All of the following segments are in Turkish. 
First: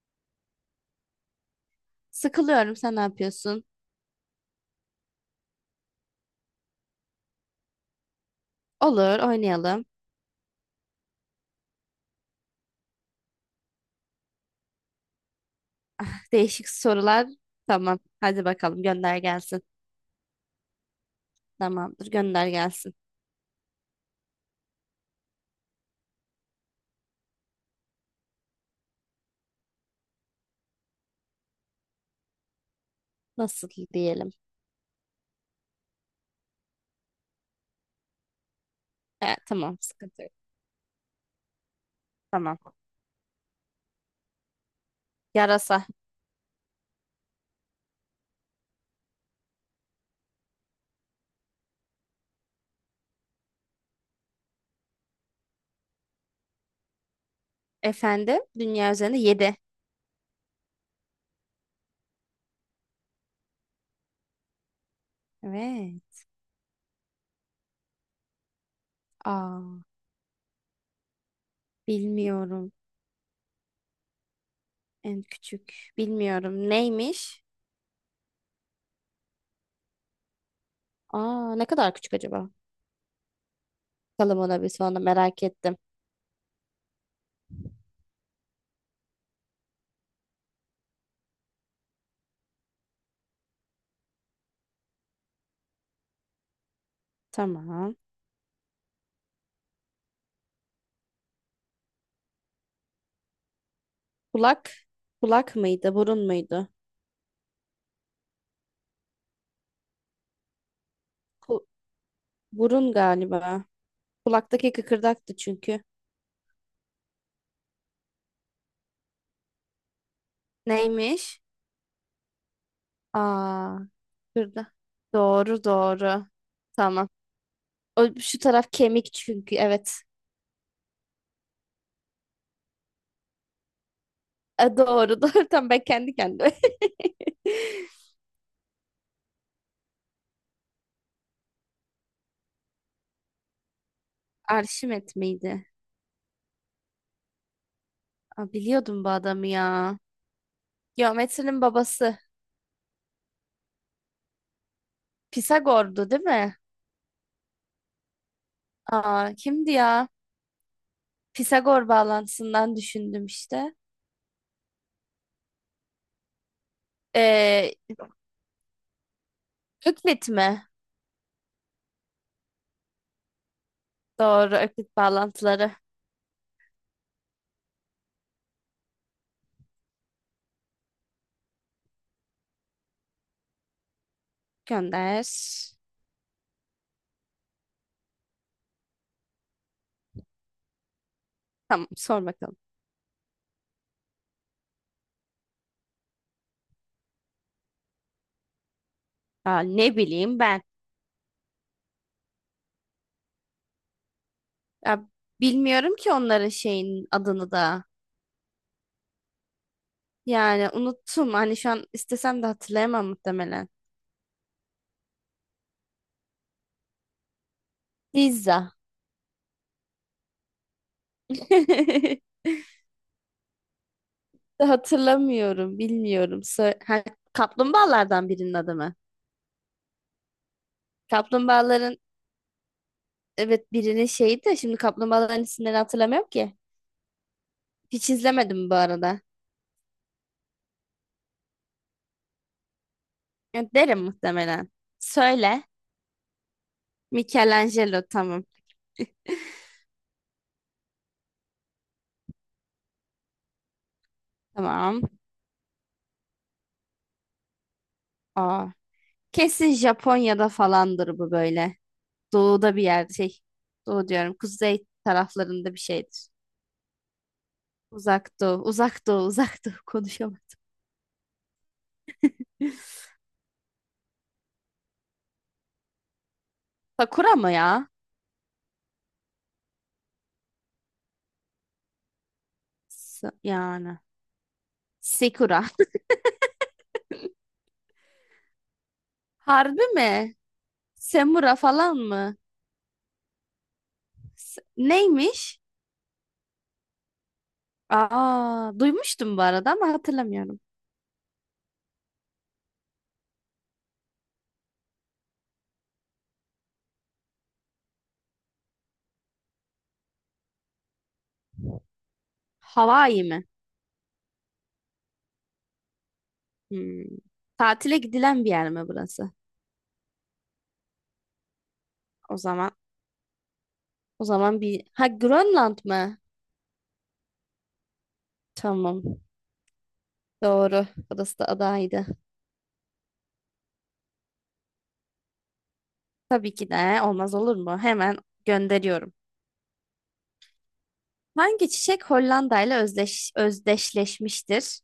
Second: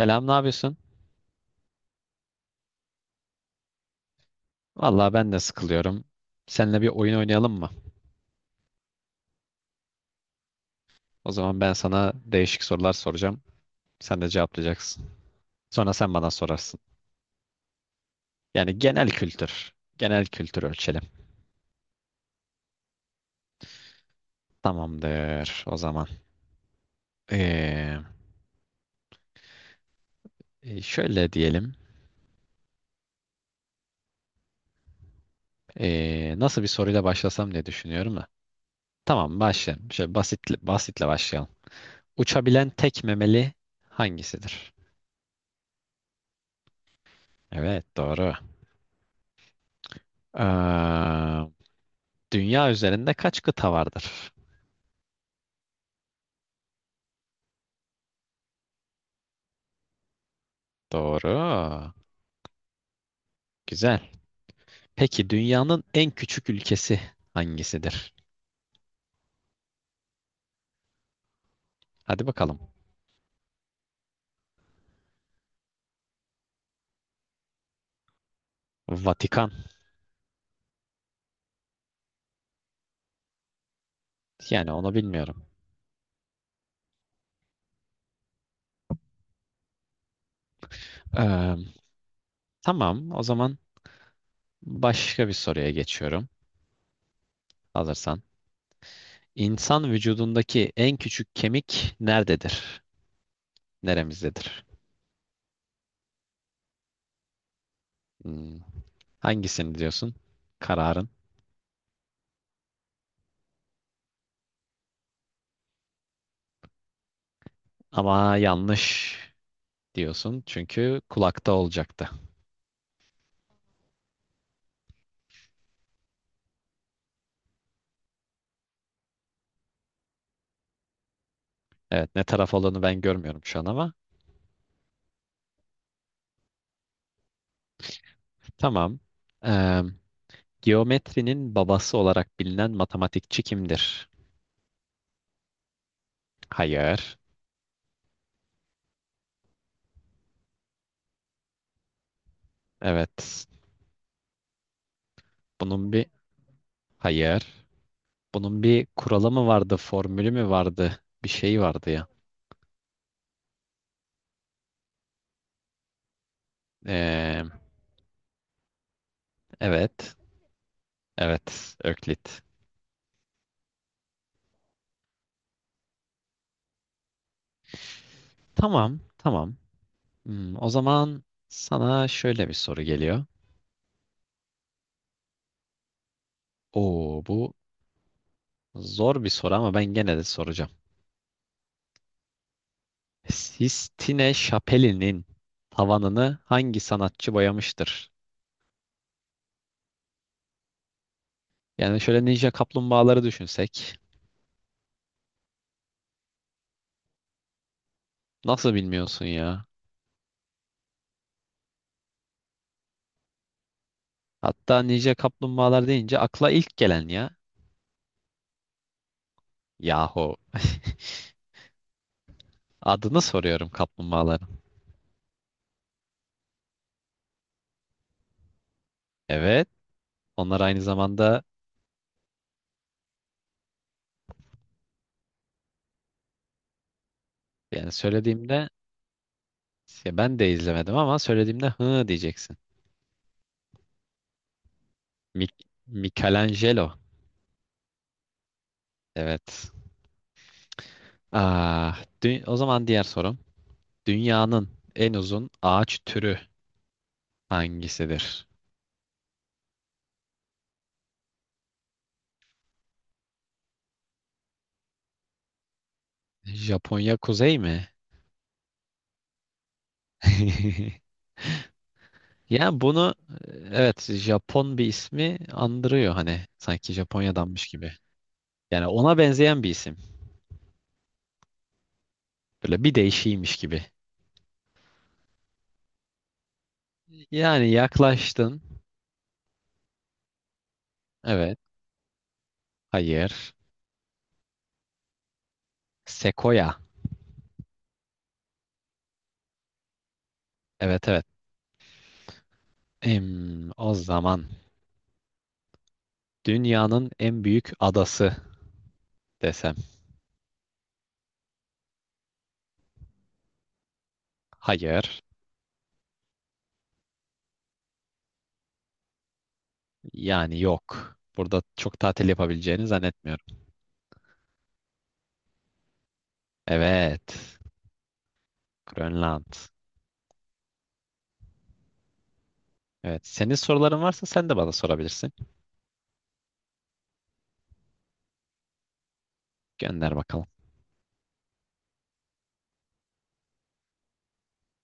Selam, ne yapıyorsun? Sıkılıyorum. Sen ne yapıyorsun? Vallahi ben de sıkılıyorum. Seninle bir oyun oynayalım mı? Olur, oynayalım. O zaman ben sana değişik sorular soracağım. Sen de cevaplayacaksın. Sonra sen bana Değişik sorarsın. sorular. Tamam. Hadi Yani bakalım genel gönder gelsin. kültür. Genel kültür ölçelim. Tamamdır, gönder gelsin. Tamamdır o zaman. Ee, Şöyle diyelim. Nasıl diyelim? Nasıl bir soruyla başlasam diye düşünüyorum da. Tamam Tamam, başlayalım. Şöyle sıkıntı yok. Basitle başlayalım. Tamam. Uçabilen tek memeli hangisidir? Yarasa. Evet doğru. Ee, Dünya üzerinde kaç kıta vardır? Efendim, dünya üzerinde yedi. Doğru. Güzel. Peki dünyanın en Evet. küçük ülkesi hangisidir? Aa, Hadi bakalım. bilmiyorum. En küçük. Bilmiyorum. Neymiş? Vatikan. Aa, ne kadar küçük acaba? Bakalım ona bir Yani onu sonra merak bilmiyorum. ettim. Ee, tamam. O zaman başka bir soruya geçiyorum. Tamam. Hazırsan. İnsan vücudundaki en küçük kemik nerededir? Neremizdedir? Kulak. Kulak mıydı? Burun muydu? Hmm, hangisini diyorsun? Kararın. Ku- Burun galiba. Kulaktaki kıkırdaktı çünkü. Ama yanlış diyorsun. Çünkü Neymiş? kulakta olacaktı. Aa, kıkırdak. Doğru doğru. Tamam. O, şu taraf kemik çünkü evet. Evet, ne taraf olduğunu ben görmüyorum şu an ama. Doğru doğru. Tamam, ben kendi kendime. Tamam. Ee, Geometrinin babası olarak bilinen matematikçi kimdir? Arşimet miydi? Hayır. Aa, biliyordum bu adamı ya. Geometrinin babası. Evet. Bunun bir Pisagor'du değil mi? hayır. Bunun bir kuralı Aa, mı kimdi vardı, ya? formülü mü vardı? Bir şey Pisagor vardı ya. bağlantısından düşündüm işte. Ee, Ee, evet. Öklit mi? Evet. Öklit. Doğru, Öklit bağlantıları. Tamam. Tamam. Hmm, o zaman sana şöyle bir soru geliyor. Gönder. Oo, bu zor bir soru ama ben gene de soracağım. Tamam, sor bakalım. Sistine Şapeli'nin tavanını hangi sanatçı boyamıştır? Ya ne bileyim ben. Yani şöyle Ninja Kaplumbağaları düşünsek. Ya bilmiyorum ki onların şeyin adını da. Nasıl bilmiyorsun ya? Yani unuttum. Hani şu an istesem de hatırlayamam muhtemelen. Hatta Ninja Kaplumbağalar deyince akla ilk gelen ya. Pizza. Yahu. Adını soruyorum kaplumbağaların. Hatırlamıyorum, bilmiyorum. Ha, kaplumbağalardan birinin adı mı? Evet. Onlar aynı zamanda Kaplumbağaların, evet, birinin şeyi de, şimdi kaplumbağaların isimlerini hatırlamıyorum ki. yani Hiç söylediğimde izlemedim bu arada. ya ben de izlemedim ama söylediğimde hı diyeceksin. Ya derim muhtemelen. Söyle. Michelangelo. Michelangelo, tamam. Evet. O zaman diğer sorum. Dünyanın Tamam. en uzun ağaç türü hangisidir? Aa, kesin Japonya'da falandır bu böyle. Doğuda bir yerde şey. Doğu diyorum. Kuzey taraflarında bir şeydir. Japonya kuzey mi? Uzak doğu. Uzak doğu. Uzak doğu. Konuşamadım. Yani evet, Japon bir ismi andırıyor hani sanki Sakura mı Japonya'danmış ya? gibi. Yani ona benzeyen bir isim. Böyle bir değişiymiş gibi. Yani, sekura. Yani yaklaştın. Harbi mi? Semura Evet. falan mı? Hayır. Neymiş? Sekoya. Aa, duymuştum bu arada ama hatırlamıyorum. Evet, evet. Em, o zaman dünyanın en büyük adası desem. Hawaii mi? Hayır. Hmm. Tatile gidilen bir yer mi burası? Yani yok. Burada çok tatil O zaman yapabileceğini zannetmiyorum. o zaman bir, ha, Grönland mı? Evet. Tamam. Grönland. Doğru. Burası da adaydı. Evet. Senin soruların varsa sen de bana sorabilirsin. Tabii ki, de olmaz olur mu? Hemen gönderiyorum. Gönder bakalım. Hangi çiçek Hollanda ile özdeşleşmiştir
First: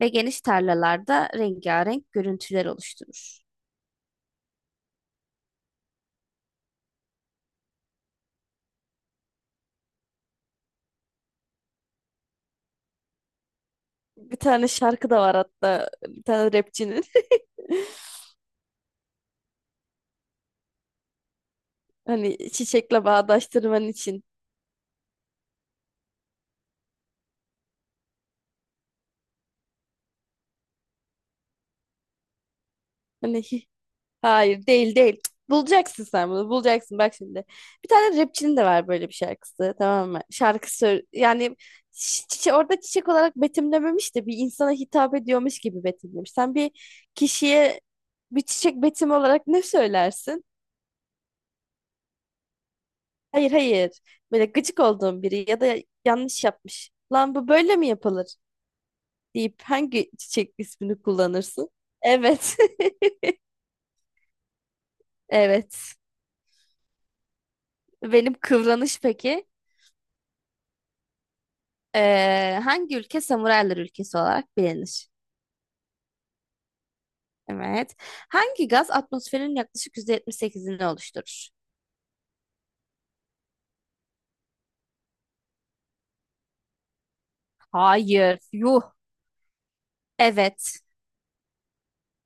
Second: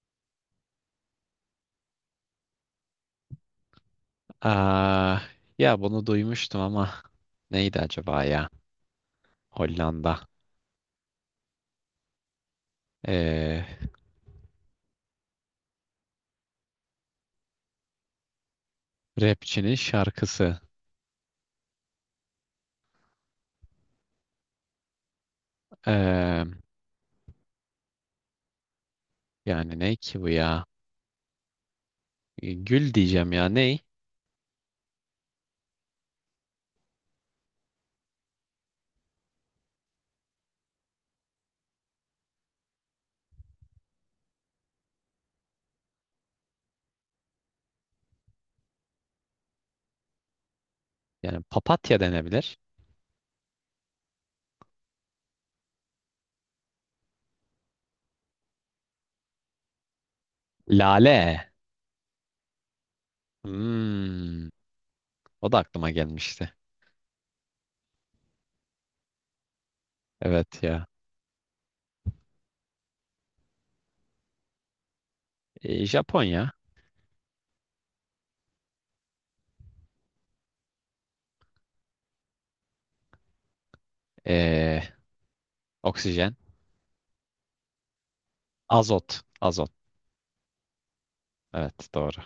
ve geniş tarlalarda rengarenk görüntüler oluşturur? Aa, ya bunu duymuştum ama neydi acaba ya? Hollanda. Ee, Bir tane şarkı da var hatta, bir tane rapçinin. rapçinin şarkısı. Hani çiçekle bağdaştırman için. Ee, yani ne ki bu ya? Gül diyeceğim Hani ya ney? Hayır, değil değil. Cık. Bulacaksın, sen bunu bulacaksın, bak şimdi. Bir tane rapçinin de var böyle bir şarkısı, tamam mı? Şarkı yani orada çiçek olarak betimlememiş de bir insana hitap ediyormuş gibi betimlemiş. Sen bir kişiye bir çiçek betimi olarak ne söylersin? Yani papatya denebilir. Hayır, hayır, böyle gıcık olduğun biri ya da yanlış yapmış. Lan, bu böyle mi yapılır deyip hangi çiçek ismini Lale. kullanırsın? Evet. Hmm, o da aklıma Evet. gelmişti. Benim kıvranış peki? Evet ya. Hangi ülke samuraylar ülkesi olarak bilinir? Japonya. Evet. Hangi gaz atmosferin yaklaşık %78'ini oluşturur? Ee, oksijen. Hayır. Yuh. Azot. Azot. Evet. Evet doğru.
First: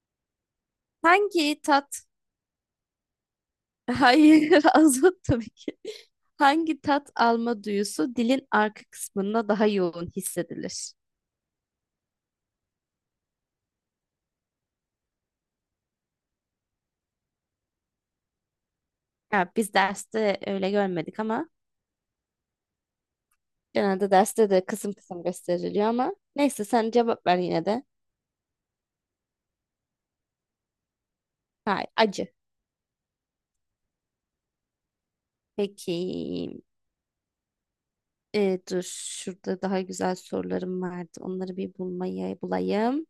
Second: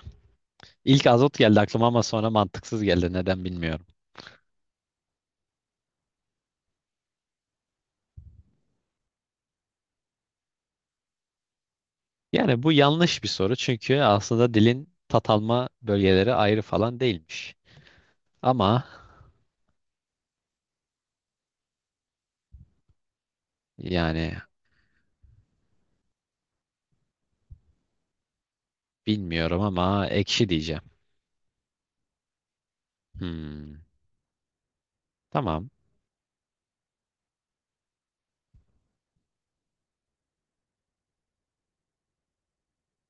İlk azot geldi Hangi aklıma ama tat? sonra mantıksız geldi. Neden bilmiyorum. Hayır, azot tabii ki. Hangi tat alma duyusu dilin arka kısmında daha yoğun hissedilir? Yani bu yanlış bir soru çünkü aslında dilin tat alma bölgeleri ayrı falan değilmiş. Ama Ya biz derste öyle görmedik ama genelde yani derste de kısım kısım gösteriliyor, ama neyse, sen cevap ver yine de. bilmiyorum ama ekşi diyeceğim. Hayır, acı. Hmm, tamam. Peki. Dur, şurada daha güzel sorularım vardı. Onları bir bulayım.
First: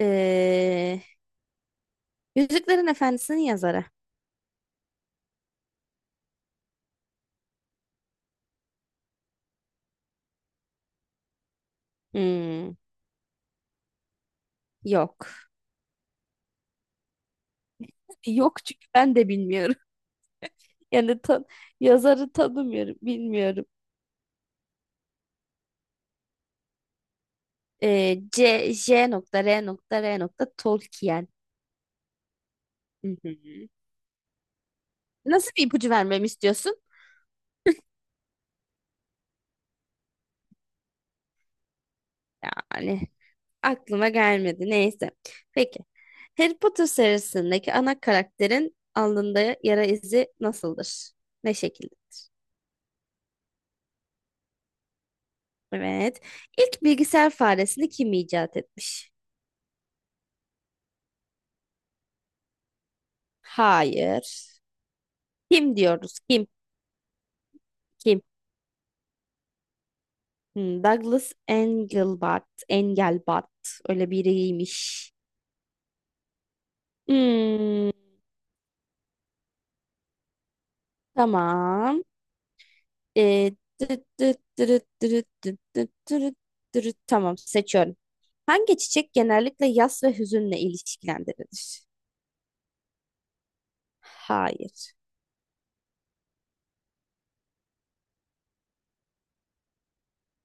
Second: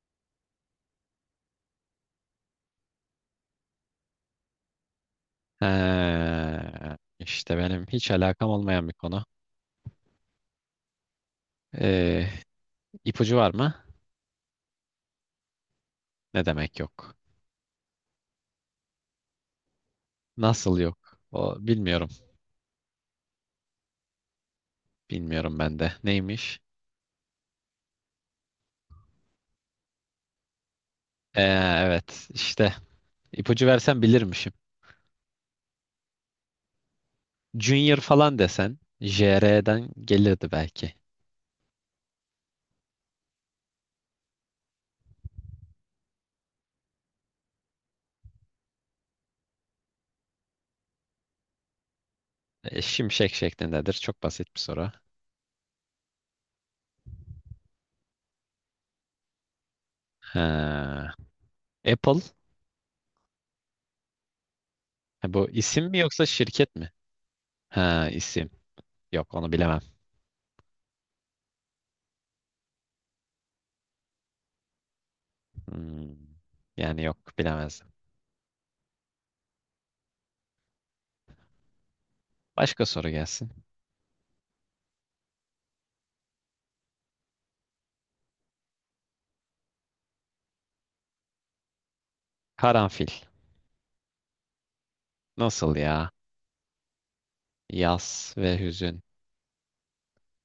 Ee, Yüzüklerin Efendisi'nin yazarı. İşte benim hiç alakam olmayan bir konu. Ee, Hmm, ipucu var mı? Yok. Ne demek yok? Yok, çünkü ben de bilmiyorum. Nasıl yok? Yani O bilmiyorum. yazarı tanımıyorum. Bilmiyorum. Bilmiyorum ben de. Neymiş? C, J.R.R. Tolkien. Ee, evet işte Hı hı. ipucu versen bilirmişim. Nasıl bir ipucu vermemi istiyorsun? Junior falan desen JR'den gelirdi belki. Yani aklıma gelmedi. Neyse. Peki. Harry Potter serisindeki ana karakterin alnında yara izi nasıldır? Ne şekilde? E, şimşek şeklindedir. Çok basit bir soru. Evet. İlk bilgisayar faresini kim icat etmiş? Ha. Apple. Hayır. Ha, bu Kim isim mi diyoruz? yoksa Kim? şirket mi? Ha, Kim? isim. Yok onu bilemem. Douglas Engelbart. Engelbart. Öyle biriymiş. Hmm. Yani yok bilemezdim. Hmm, tamam. Başka soru gelsin. Ee, Dırıt dırıt dırıt dırıt dırıt dırıt dırıt dırıt. Tamam, seçiyorum. Hangi çiçek genellikle yas ve hüzünle ilişkilendirilir? Karanfil. Hayır. Nasıl ya? Yas ve hüzün.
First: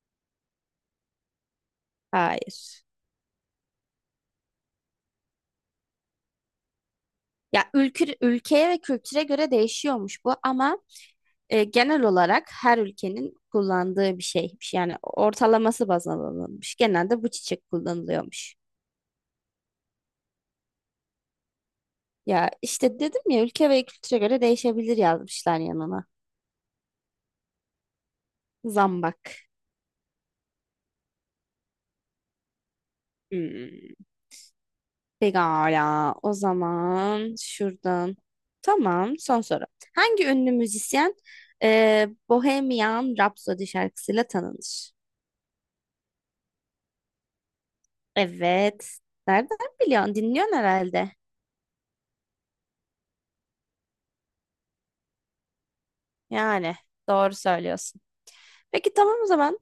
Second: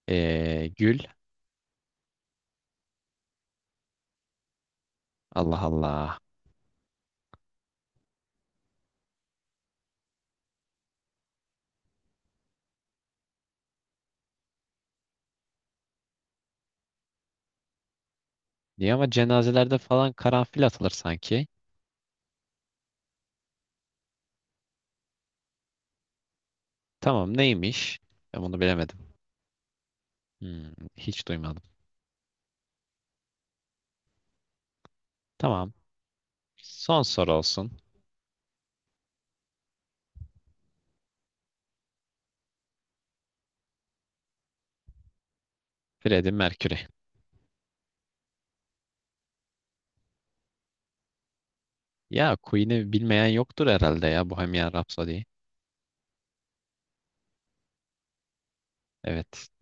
Gül. Hayır. Allah Allah. Ya ülkeye ve kültüre göre değişiyormuş bu, ama genel olarak her ülkenin kullandığı bir şeymiş. Yani ortalaması baz alınmış. Genelde bu çiçek kullanılıyormuş. Niye ama cenazelerde falan karanfil atılır sanki. Ya işte dedim ya, ülke ve kültüre göre değişebilir yazmışlar yanına. Tamam neymiş? Ben bunu bilemedim. Zambak. Hmm, hiç duymadım. Hmm. Tamam. Pekala. O Son soru zaman olsun. şuradan. Tamam, son soru. Hangi ünlü müzisyen, Bohemian Rhapsody şarkısıyla tanınır? Freddie Mercury. Evet. Nereden biliyorsun? Dinliyorsun herhalde. Ya Queen'i bilmeyen yoktur herhalde ya Bohemian Rhapsody. Yani doğru söylüyorsun. Peki, tamam o Evet. zaman.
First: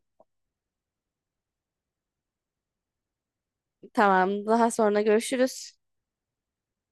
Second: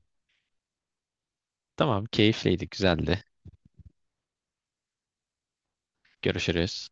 Tamam, keyifliydi, güzeldi. Tamam, daha sonra görüşürüz. Görüşürüz.